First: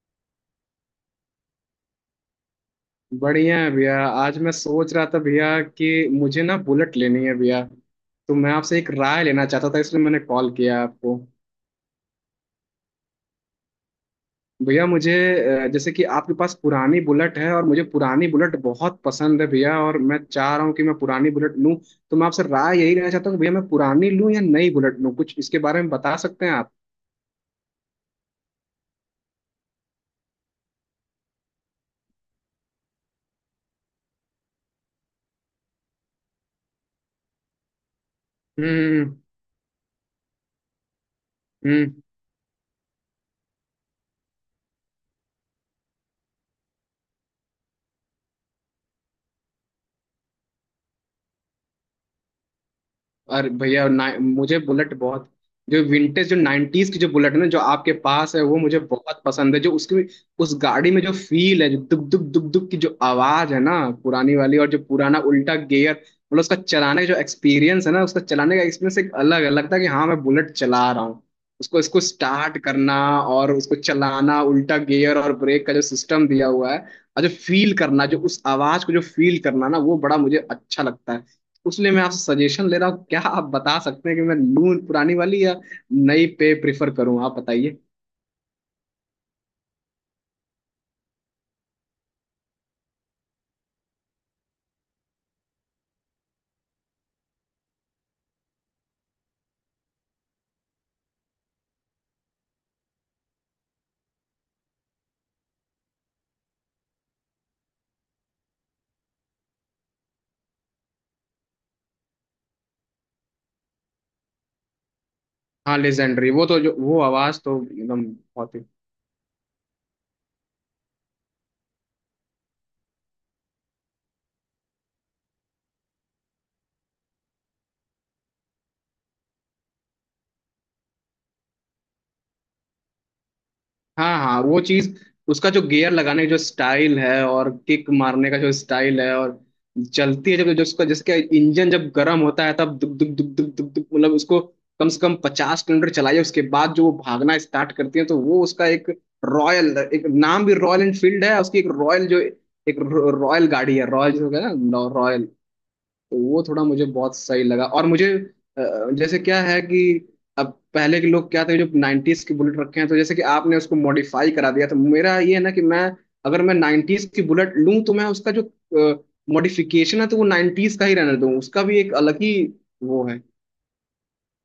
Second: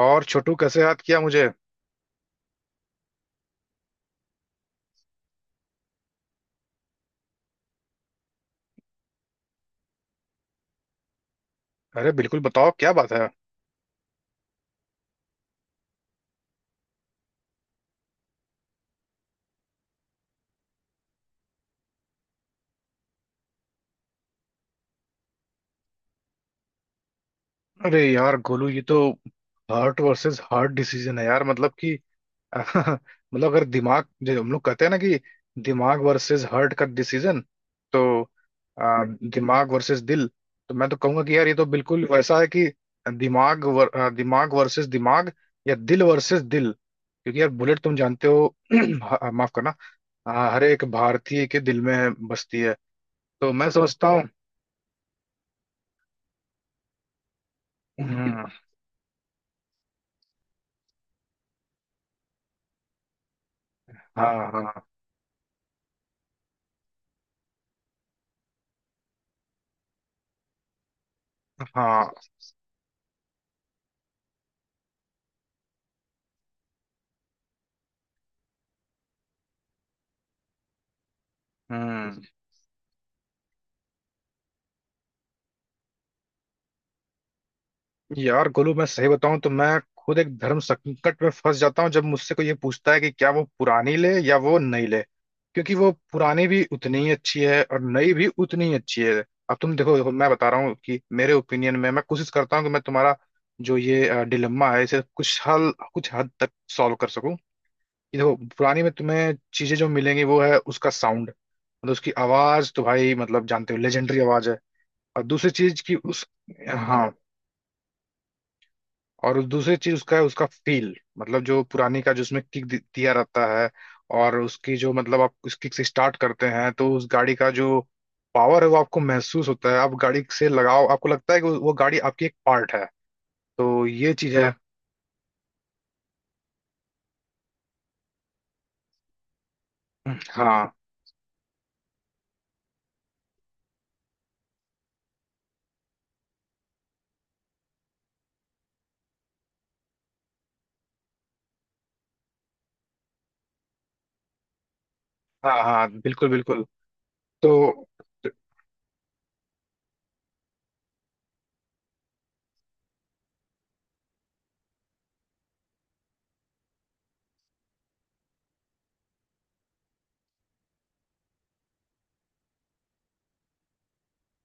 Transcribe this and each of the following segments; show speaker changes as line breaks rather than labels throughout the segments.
और छोटू, कैसे याद किया मुझे?
बढ़िया है भैया। आज मैं सोच रहा था भैया कि मुझे ना बुलेट लेनी है भैया। तो मैं आपसे एक राय लेना चाहता था इसलिए मैंने कॉल किया है आपको।
अरे बिल्कुल, बताओ क्या बात है।
भैया मुझे जैसे कि आपके पास पुरानी बुलेट है और मुझे पुरानी बुलेट बहुत पसंद है भैया और मैं चाह रहा हूँ कि मैं पुरानी बुलेट लूँ। तो मैं आपसे राय यही लेना चाहता हूँ कि भैया मैं पुरानी लूँ या नई बुलेट लूँ, कुछ इसके बारे में बता सकते हैं आप?
अरे यार गोलू, ये तो हार्ट वर्सेस हार्ट डिसीजन है यार। मतलब कि मतलब अगर दिमाग, जो हम लोग कहते हैं ना कि दिमाग वर्सेस हार्ट का डिसीजन। तो
हम्म।
दिमाग वर्सेस दिल। तो मैं तो कहूंगा कि यार ये तो
हम्म।
बिल्कुल वैसा है कि दिमाग वर्सेस दिमाग या दिल वर्सेस दिल। क्योंकि यार, बुलेट तुम जानते हो माफ करना। हर एक भारतीय के दिल में बसती है।
अरे
तो मैं
भैया
समझता हूँ।
मुझे बुलेट बहुत। जो विंटेज जो नाइन्टीज की जो बुलेट है ना जो आपके पास है
हम्म।
वो मुझे बहुत पसंद है, जो उसकी उस गाड़ी में जो फील है, जो दुब दुब दुब दुब की जो आवाज है ना पुरानी
हाँ
वाली, और
हाँ
जो पुराना उल्टा गियर, मतलब उसका चलाने का जो एक्सपीरियंस है ना, उसका चलाने का एक्सपीरियंस एक अलग है, लगता है कि हाँ मैं बुलेट चला रहा हूँ। उसको इसको
हाँ।
स्टार्ट करना और उसको चलाना, उल्टा गियर और ब्रेक का जो सिस्टम दिया हुआ है, और जो फील करना, जो उस आवाज को जो फील करना ना, वो बड़ा मुझे अच्छा लगता है। उसलिए मैं आपसे
हम्म।
सजेशन ले रहा हूँ, क्या आप बता सकते हैं कि मैं लूं पुरानी वाली या नई पे प्रिफर करूँ? आप बताइए।
यार गोलू, मैं सही बताऊं तो मैं खुद एक धर्म संकट में फंस जाता हूँ जब मुझसे कोई ये पूछता है कि क्या वो पुरानी ले या वो नई ले। क्योंकि वो पुरानी भी उतनी ही अच्छी है और नई भी उतनी ही अच्छी है। अब तुम देखो, देखो मैं बता रहा हूँ कि मेरे ओपिनियन में, मैं कोशिश करता हूँ कि मैं तुम्हारा जो ये डिलेम्मा है इसे कुछ हल, कुछ हद तक सॉल्व कर सकूं। कि देखो, पुरानी में तुम्हें चीजें जो मिलेंगी वो है उसका साउंड। मतलब उसकी आवाज तो भाई, मतलब जानते हो, लेजेंडरी आवाज है। और दूसरी
हाँ
चीज की उस,
लेजेंडरी, वो तो जो वो
हाँ,
आवाज तो एकदम बहुत ही।
और दूसरी चीज उसका है उसका फील। मतलब जो पुरानी का, जो उसमें किक दिया रहता है, और उसकी जो, मतलब आप उस किक से स्टार्ट करते हैं तो उस गाड़ी का जो पावर है वो आपको महसूस होता है। आप गाड़ी से लगाओ आपको लगता है कि वो गाड़ी आपकी एक पार्ट है। तो ये
हाँ
चीज
हाँ
है।
वो चीज, उसका जो गियर लगाने का जो स्टाइल है और किक मारने का जो स्टाइल है, और चलती है जब, जो
हाँ
उसका जिसका इंजन जब गर्म होता है तब दुक दुक दुक दुक दुक दुक, मतलब उसको कम से कम 50 किलोमीटर चलाइए उसके बाद जो वो भागना स्टार्ट करती है तो वो उसका एक रॉयल, एक नाम भी रॉयल एनफील्ड है, उसकी एक रॉयल जो एक रॉयल गाड़ी है, रॉयल जो है ना रॉयल।
हाँ। हाँ, बिल्कुल
वो थोड़ा
बिल्कुल।
मुझे बहुत सही लगा
तो
और मुझे अ, जैसे क्या है कि अब पहले के लोग क्या थे जो 90s की बुलेट रखे हैं, तो जैसे कि आपने उसको मॉडिफाई करा दिया, तो मेरा ये है ना कि मैं अगर मैं 90s की बुलेट लूं तो मैं उसका जो मॉडिफिकेशन है तो वो 90s का ही रहने दूं, उसका भी एक अलग ही वो है।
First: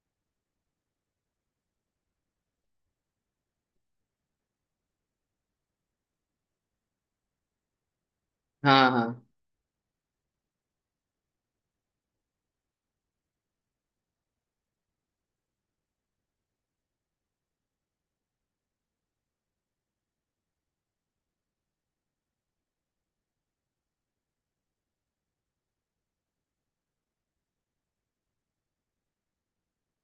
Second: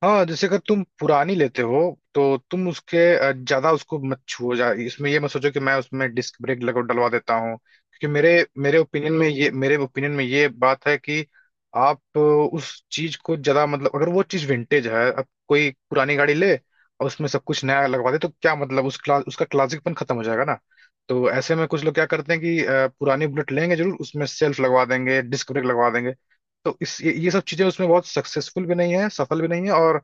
हाँ, जैसे अगर तुम पुरानी लेते हो तो तुम उसके ज्यादा उसको मत छुओ। जा इसमें ये मत सोचो कि मैं उसमें डिस्क ब्रेक लगा डलवा देता हूँ। क्योंकि मेरे मेरे
हाँ हाँ।
ओपिनियन में ये, मेरे ओपिनियन में ये बात है कि आप उस चीज को ज्यादा, मतलब अगर वो चीज विंटेज है, अब कोई पुरानी गाड़ी ले और उसमें सब कुछ नया लगवा दे तो क्या मतलब उसका क्लासिकपन खत्म हो जाएगा ना। तो ऐसे में कुछ लोग क्या करते हैं कि पुरानी बुलेट लेंगे जरूर, उसमें सेल्फ लगवा देंगे, डिस्क ब्रेक लगवा देंगे। तो ये सब चीजें उसमें बहुत सक्सेसफुल भी नहीं है, सफल भी नहीं है, और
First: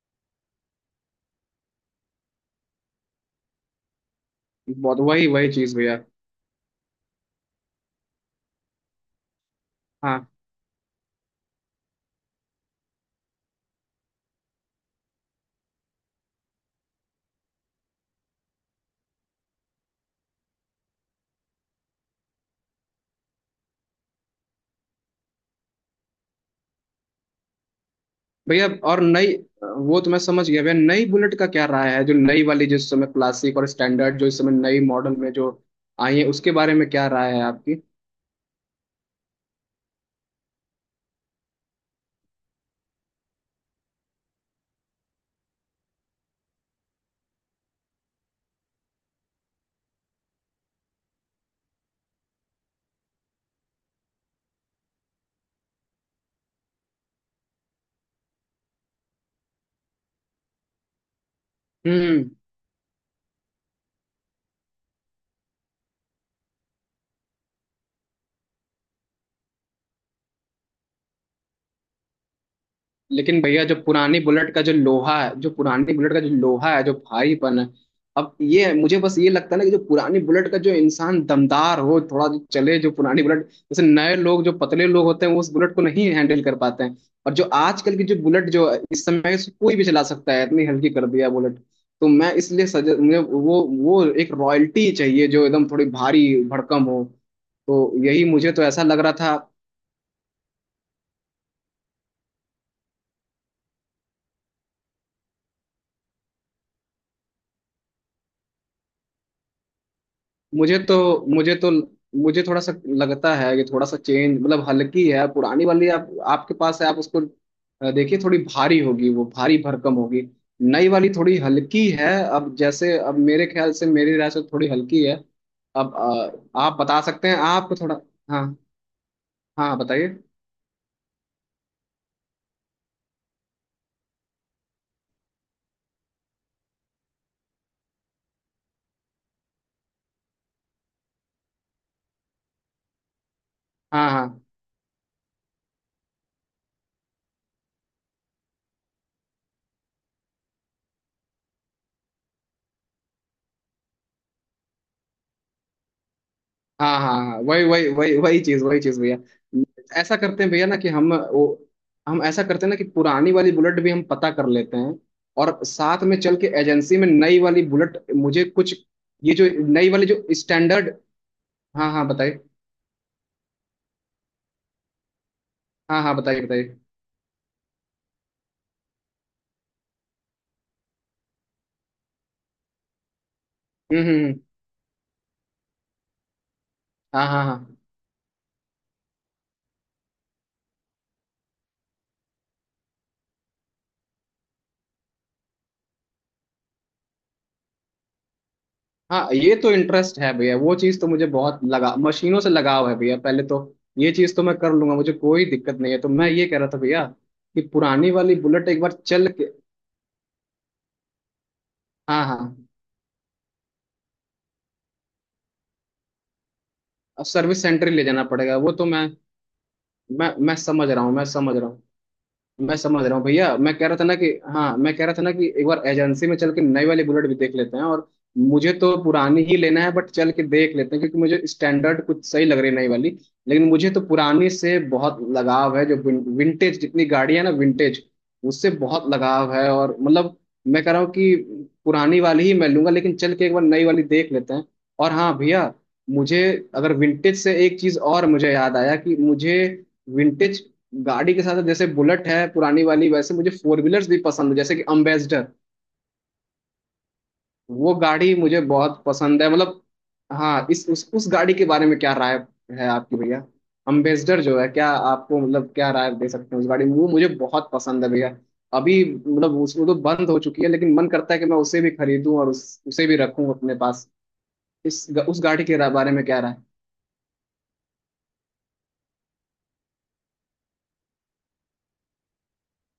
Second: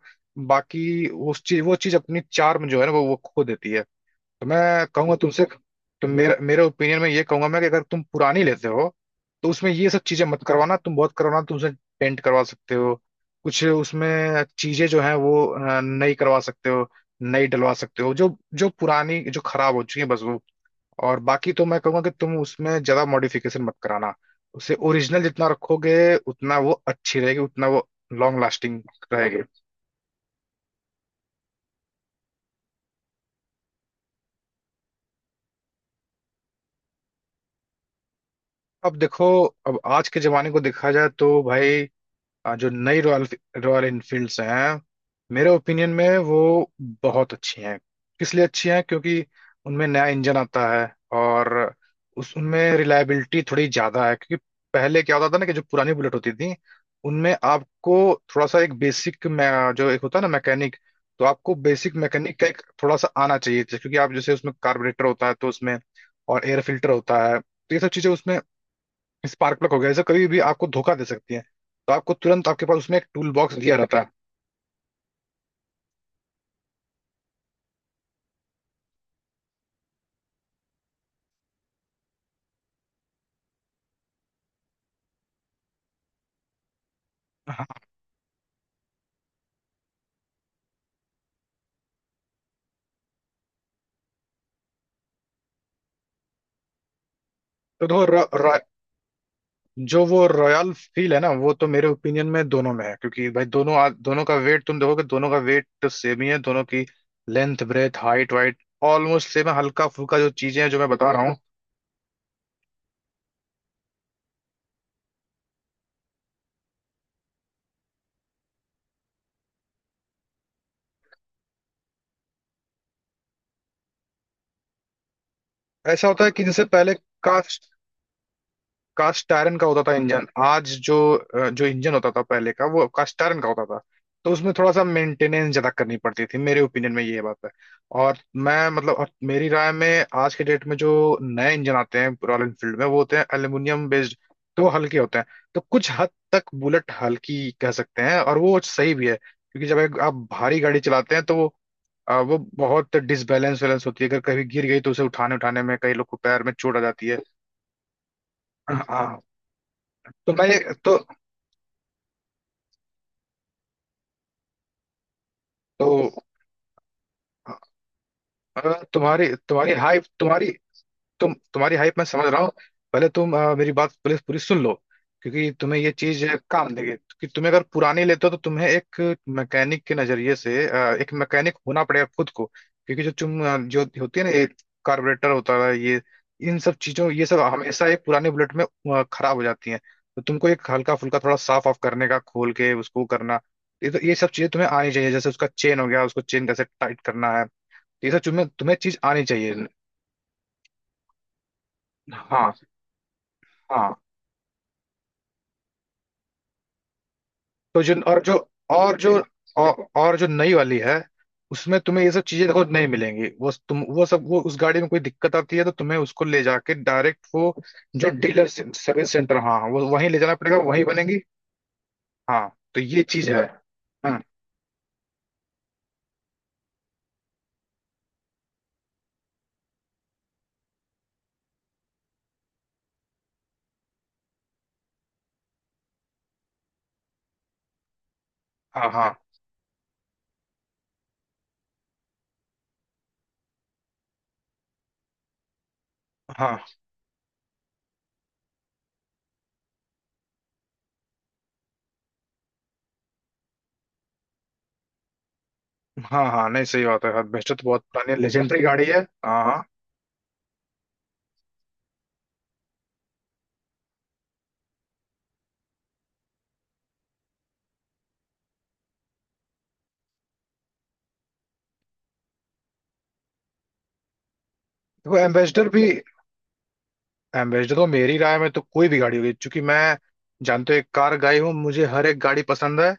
बाकी उस चीज, वो चीज अपनी चार्म जो है ना, वो खो देती है। तो मैं
बहुत
कहूंगा
वही
तुमसे,
वही चीज भैया।
तो मेरा, मेरे ओपिनियन में ये कहूंगा मैं कि अगर तुम पुरानी लेते हो तो उसमें ये सब चीजें
हाँ
मत करवाना। तुम बहुत करवाना तुमसे, पेंट करवा सकते हो, कुछ उसमें चीजें जो है वो नई करवा सकते हो, नई डलवा सकते हो जो जो पुरानी जो खराब हो चुकी है, बस। और बाकी तो मैं कहूंगा कि तुम उसमें ज्यादा मॉडिफिकेशन मत कराना। उसे ओरिजिनल जितना रखोगे उतना वो अच्छी रहेगी, उतना वो लॉन्ग
भैया
लास्टिंग
और नई
रहेगी।
वो तो मैं समझ गया भैया। नई बुलेट का क्या राय है, जो नई वाली जो इस समय क्लासिक और स्टैंडर्ड जो इस समय नई मॉडल में जो आई है उसके बारे में क्या राय है आपकी?
अब देखो, अब आज के जमाने को देखा जाए तो भाई जो नई रॉयल रॉयल इनफील्ड्स हैं, मेरे ओपिनियन में वो बहुत अच्छी हैं। किस लिए अच्छी हैं? क्योंकि उनमें नया इंजन आता है, और उस उनमें रिलायबिलिटी थोड़ी ज़्यादा है। क्योंकि पहले क्या होता था ना कि जो पुरानी बुलेट होती थी, उनमें आपको थोड़ा सा एक बेसिक, जो एक होता है ना मैकेनिक, तो आपको बेसिक
हम्म।
मैकेनिक का एक थोड़ा सा आना चाहिए था। क्योंकि आप जैसे उसमें कार्बोरेटर होता है तो उसमें, और एयर फिल्टर होता है, तो ये सब चीज़ें उसमें, स्पार्क प्लग हो गया, जैसे कभी भी आपको धोखा दे सकती है। तो आपको तुरंत, आपके पास उसमें एक टूल
लेकिन
बॉक्स
भैया
दिया
जो
रहता है।
पुरानी बुलेट का जो लोहा है, जो पुरानी बुलेट का जो लोहा है, जो भारीपन है, अब ये मुझे बस ये लगता है ना कि जो पुरानी बुलेट का जो इंसान दमदार हो थोड़ा जो चले जो पुरानी बुलेट, जैसे नए लोग जो पतले लोग होते हैं वो उस बुलेट को नहीं हैंडल कर पाते हैं। और जो
हाँ।
आजकल की जो बुलेट जो है, इस समय से कोई भी चला सकता है, इतनी हल्की कर दिया बुलेट। तो मैं इसलिए सजे मुझे वो एक रॉयल्टी चाहिए जो एकदम थोड़ी भारी भड़कम हो।
तो
तो यही मुझे तो ऐसा लग रहा था।
जो वो रॉयल फील है ना, वो तो मेरे ओपिनियन में दोनों में है। क्योंकि भाई दोनों दोनों का वेट तुम देखोगे, दोनों का वेट तो सेम ही है। दोनों की length, breadth, height, weight almost same है। हल्का फुल्का जो चीजें हैं
मुझे
जो मैं
तो
बता रहा हूँ।
मुझे तो मुझे थोड़ा सा लगता है कि थोड़ा सा चेंज, मतलब हल्की है पुरानी वाली, आप आपके पास है आप उसको देखिए थोड़ी भारी होगी, वो भारी भरकम होगी। नई वाली थोड़ी हल्की है, अब जैसे अब मेरे ख्याल से मेरी राय से थोड़ी हल्की है। अब
ऐसा होता है कि जिससे
आप
पहले
बता सकते हैं आप
कास्ट
थोड़ा। हाँ
कास्ट आयरन का
हाँ
होता था
बताइए।
इंजन। आज जो जो इंजन होता था पहले का वो कास्ट आयरन का होता था। तो उसमें थोड़ा सा मेंटेनेंस ज्यादा करनी पड़ती थी, मेरे ओपिनियन में ये बात है। और मैं मतलब, और मेरी राय में आज के डेट में जो नए इंजन आते हैं रॉयल एनफील्ड में, वो होते हैं एल्यूमिनियम
हाँ।
बेस्ड।
हाँ
तो वो हल्के होते हैं। तो कुछ हद तक बुलेट हल्की कह सकते हैं, और वो सही भी है क्योंकि जब एक आप भारी गाड़ी चलाते हैं तो वो वो बहुत डिसबैलेंस वैलेंस होती है। अगर कभी गिर गई तो उसे उठाने उठाने में कई लोग को पैर में चोट आ
हाँ
जाती
हाँ
है।
हाँ, वही वही वही वही चीज, वही चीज भैया।
हाँ।
ऐसा
तो
करते
मैं
हैं भैया
ये-
ना कि हम ऐसा करते हैं ना कि पुरानी वाली बुलेट भी हम पता कर लेते हैं और
तो
साथ में चल के एजेंसी में नई वाली बुलेट मुझे कुछ,
तुम्हारी,
ये जो
तुम्हारी
नई
हाइप,
वाली जो
तुम्हारी,
स्टैंडर्ड।
तुम्हारी
हाँ
हाइप मैं
हाँ
समझ
बताइए।
रहा हूँ। पहले तुम मेरी बात पहले पूरी सुन लो। क्योंकि तुम्हें ये
हाँ हाँ
चीज
बताइए
काम
बताइए।
देगी। कि तुम्हें अगर पुराने लेते हो तो तुम्हें एक मैकेनिक के नजरिए से, एक मैकेनिक होना पड़ेगा खुद को। क्योंकि जो तुम जो होती है ना
हम्म।
ये कार्बोरेटर होता है, ये इन सब चीजों, ये
हाँ
सब
हाँ हाँ।
हमेशा एक पुराने बुलेट में खराब हो जाती है। तो तुमको एक हल्का फुल्का थोड़ा साफ ऑफ करने का, खोल के उसको करना, ये तो ये सब चीजें तुम्हें आनी चाहिए। जैसे उसका चेन हो गया, उसको चेन कैसे टाइट करना है, तो ये सब तुम्हें, तुम्हें चीज आनी
हाँ
चाहिए।
ये तो इंटरेस्ट है भैया, वो चीज तो मुझे बहुत लगा, मशीनों से
हाँ
लगाव है भैया पहले तो।
हाँ।
ये चीज तो मैं कर लूंगा, मुझे कोई दिक्कत नहीं है। तो मैं ये कह रहा था भैया कि
तो
पुरानी वाली बुलेट एक बार
और जो
चल के।
और जो नई वाली है, उसमें तुम्हें ये सब
हाँ
चीजें देखो
हाँ
नहीं मिलेंगी। वो तुम, वो सब, वो उस गाड़ी में कोई दिक्कत आती है तो तुम्हें उसको ले जाके डायरेक्ट वो,
सर्विस सेंटर ही ले
जो
जाना
डीलर
पड़ेगा, वो तो मैं
सर्विस सेंटर, हाँ हाँ, वो वहीं ले
मैं
जाना
मैं
पड़ेगा, वहीं
समझ रहा हूँ।
बनेंगी।
मैं समझ रहा हूँ।
हाँ,
मैं
तो ये
समझ रहा हूँ
चीज है।
भैया। मैं कह रहा था ना
हाँ
कि, हाँ मैं कह रहा था ना कि एक बार एजेंसी में चल के नई वाली बुलेट भी देख लेते हैं, और मुझे तो पुरानी ही लेना है बट चल के देख लेते हैं क्योंकि मुझे स्टैंडर्ड कुछ सही लग रही है नई वाली। लेकिन मुझे तो पुरानी से बहुत लगाव है, जो विंटेज जितनी गाड़ी है ना विंटेज, उससे
हाँ
बहुत
हाँ
लगाव है और मतलब, मैं कह रहा हूँ कि पुरानी वाली ही मैं लूंगा, लेकिन चल के एक बार नई वाली देख लेते हैं। और हाँ भैया मुझे,
हाँ
अगर विंटेज से एक चीज और मुझे याद आया कि मुझे विंटेज गाड़ी के साथ, जैसे बुलेट है पुरानी वाली, वैसे मुझे फोर व्हीलर्स भी पसंद है जैसे कि अम्बेसडर।
हाँ। हाँ, नहीं, सही बात है, एम्बेसडर तो बहुत
वो
पुरानी
गाड़ी मुझे
लेजेंडरी गाड़ी है।
बहुत पसंद
हाँ
है
हाँ।
मतलब। हाँ इस उस गाड़ी के बारे में क्या राय है आपकी भैया? अम्बेसडर जो है क्या आपको, मतलब क्या राय दे सकते हैं, उस गाड़ी में, वो मुझे बहुत पसंद है भैया। अभी मतलब उस, वो तो बंद हो चुकी है लेकिन मन करता है कि मैं उसे भी खरीदूं और उसे भी रखूं अपने पास। इस
देखो,
उस गाड़ी
एम्बेसडर
के
भी,
बारे में क्या राय?
एम्बेसडर तो मेरी राय में तो कोई भी गाड़ी होगी, क्योंकि मैं, जानते हो, एक कार गाई हूँ, मुझे हर एक गाड़ी पसंद है।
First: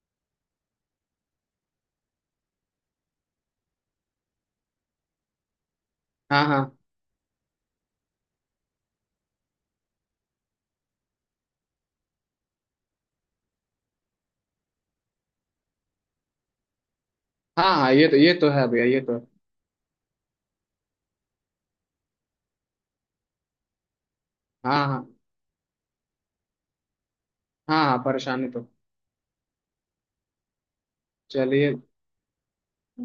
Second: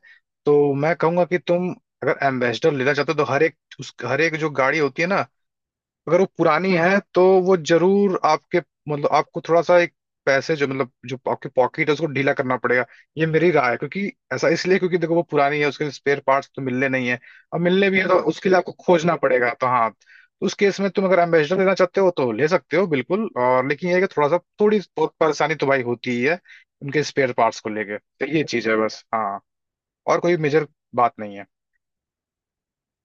तो मैं कहूंगा कि तुम अगर एम्बेसडर लेना चाहते हो तो हर एक उस, हर एक जो गाड़ी होती है ना, अगर वो
हाँ
पुरानी
हाँ
है तो वो जरूर आपके, मतलब आपको थोड़ा सा एक पैसे, जो मतलब जो आपके पॉकेट है उसको ढीला करना पड़ेगा। ये मेरी राय है। क्योंकि ऐसा इसलिए क्योंकि देखो वो पुरानी है, उसके स्पेयर पार्ट्स तो मिलने नहीं है। और
हाँ
मिलने
हाँ
भी है
ये तो,
तो
ये
उसके
तो
लिए
है
आपको
भैया, ये
खोजना
तो है।
पड़ेगा। तो हाँ, तो उस केस में तुम अगर एम्बेसडर लेना चाहते हो तो ले सकते हो बिल्कुल। और लेकिन ये है कि थोड़ा सा, थोड़ी
हाँ हाँ।
बहुत परेशानी तो भाई होती ही है उनके स्पेयर पार्ट्स को
हाँ
लेके।
हाँ
तो ये
परेशानी
चीज
तो।
है, बस। हाँ, और कोई मेजर बात नहीं है।
चलिए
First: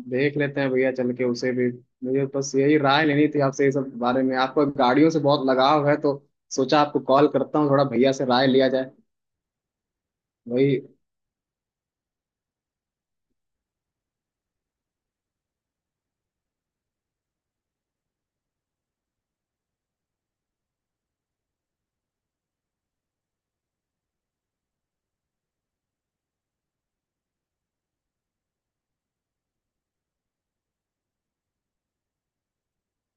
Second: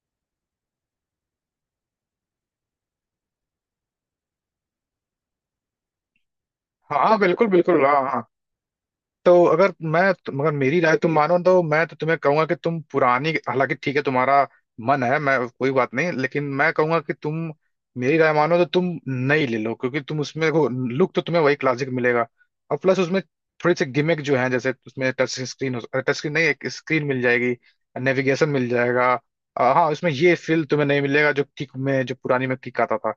देख लेते हैं भैया चल के उसे भी। मुझे बस यही राय लेनी थी आपसे, ये सब बारे में आपको गाड़ियों से बहुत लगाव है तो सोचा
हाँ
आपको
हाँ,
कॉल
बिल्कुल
करता हूँ, थोड़ा
बिल्कुल। हाँ
भैया
हाँ।
से राय लिया जाए।
तो अगर मैं, मगर मेरी
वही।
राय तुम मानो तो मैं तो तुम्हें कहूंगा कि तुम पुरानी, हालांकि ठीक है तुम्हारा मन है, मैं, कोई बात नहीं, लेकिन मैं कहूंगा कि तुम मेरी राय मानो तो तुम नई ले लो। क्योंकि तुम उसमें देखो, लुक तो तुम्हें वही क्लासिक मिलेगा, और प्लस उसमें थोड़ी सी गिमिक जो है, जैसे उसमें टच स्क्रीन, टच स्क्रीन नहीं, एक स्क्रीन मिल जाएगी, नेविगेशन मिल जाएगा। हाँ, उसमें ये फील तुम्हें नहीं मिलेगा जो किक में, जो पुरानी में किक आता था,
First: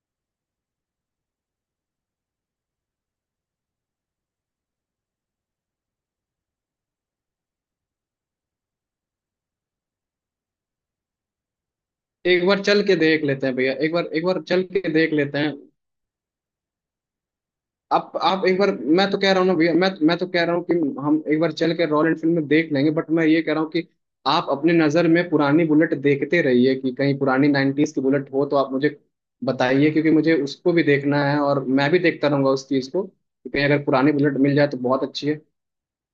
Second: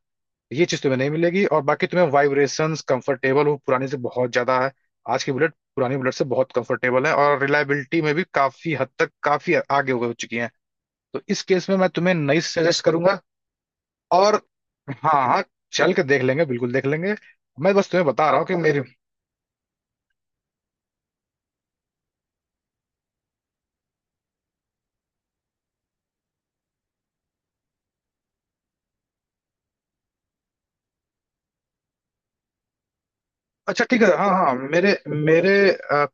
ये चीज तुम्हें नहीं मिलेगी। और बाकी तुम्हें वाइब्रेशंस, कंफर्टेबल हो पुरानी से बहुत ज्यादा है, आज की बुलेट पुरानी बुलेट से बहुत कंफर्टेबल है, और रिलायबिलिटी में भी काफी हद तक काफी आगे हो चुकी है। तो इस केस में मैं तुम्हें नई
एक बार चल
सजेस्ट
के
करूंगा।
देख लेते हैं भैया, एक
और
बार चल के देख
हाँ
लेते
हाँ,
हैं।
चल के देख लेंगे, बिल्कुल देख लेंगे। मैं बस तुम्हें
आप
बता रहा
आप
हूँ कि
एक बार,
मेरी,
मैं तो कह रहा हूँ ना भैया, मैं तो कह रहा हूँ कि हम एक बार चल के रॉयल एनफील्ड में देख लेंगे बट मैं ये कह रहा हूँ कि आप अपने नज़र में पुरानी बुलेट देखते रहिए कि कहीं पुरानी नाइन्टीज की बुलेट हो तो आप मुझे बताइए, क्योंकि मुझे उसको भी देखना है और मैं भी देखता रहूंगा उस चीज़ को कि कहीं
अच्छा
अगर
ठीक है,
पुरानी
हाँ
बुलेट
हाँ।
मिल जाए तो
मेरे
बहुत अच्छी है।
मेरे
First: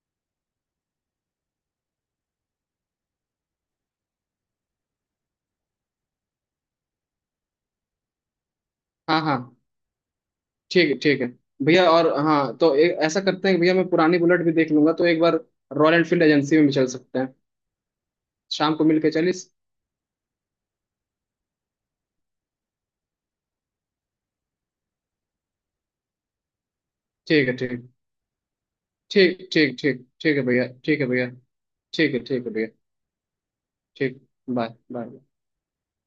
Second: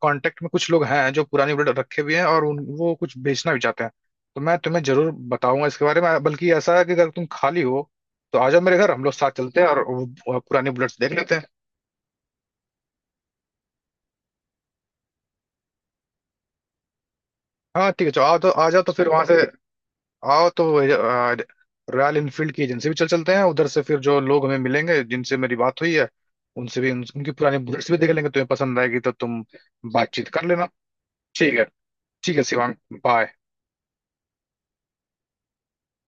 कांटेक्ट में कुछ लोग हैं जो पुरानी ब्लेड रखे भी हैं, और वो कुछ बेचना भी चाहते हैं। तो मैं तुम्हें जरूर बताऊंगा इसके बारे में। बल्कि ऐसा है कि अगर तुम खाली हो तो आ जाओ मेरे घर, हम लोग
हाँ
साथ
हाँ।
चलते हैं और वो पुरानी बुलेट्स देख
ठीक है
लेते हैं।
भैया। और हाँ तो ऐसा करते हैं कि भैया मैं पुरानी बुलेट भी देख लूंगा तो एक बार रॉयल एनफील्ड एजेंसी में भी चल सकते हैं।
हाँ ठीक है, चलो आओ तो। आ
शाम
जाओ
को
तो
मिल
फिर
के
वहां
चलिए।
से, आओ तो रॉयल इनफील्ड की एजेंसी भी चल चलते हैं उधर से। फिर जो लोग हमें मिलेंगे, जिनसे मेरी बात हुई है, उनसे भी उनकी
ठीक है।
पुरानी
ठीक है।
बुलेट्स भी देख लेंगे। तुम्हें पसंद आएगी तो तुम
ठीक ठीक ठीक
बातचीत
ठीक है
कर
भैया।
लेना।
ठीक है भैया।
ठीक है?
ठीक है।
ठीक है
ठीक है भैया।
शिवांग, बाय।
ठीक। Bye bye.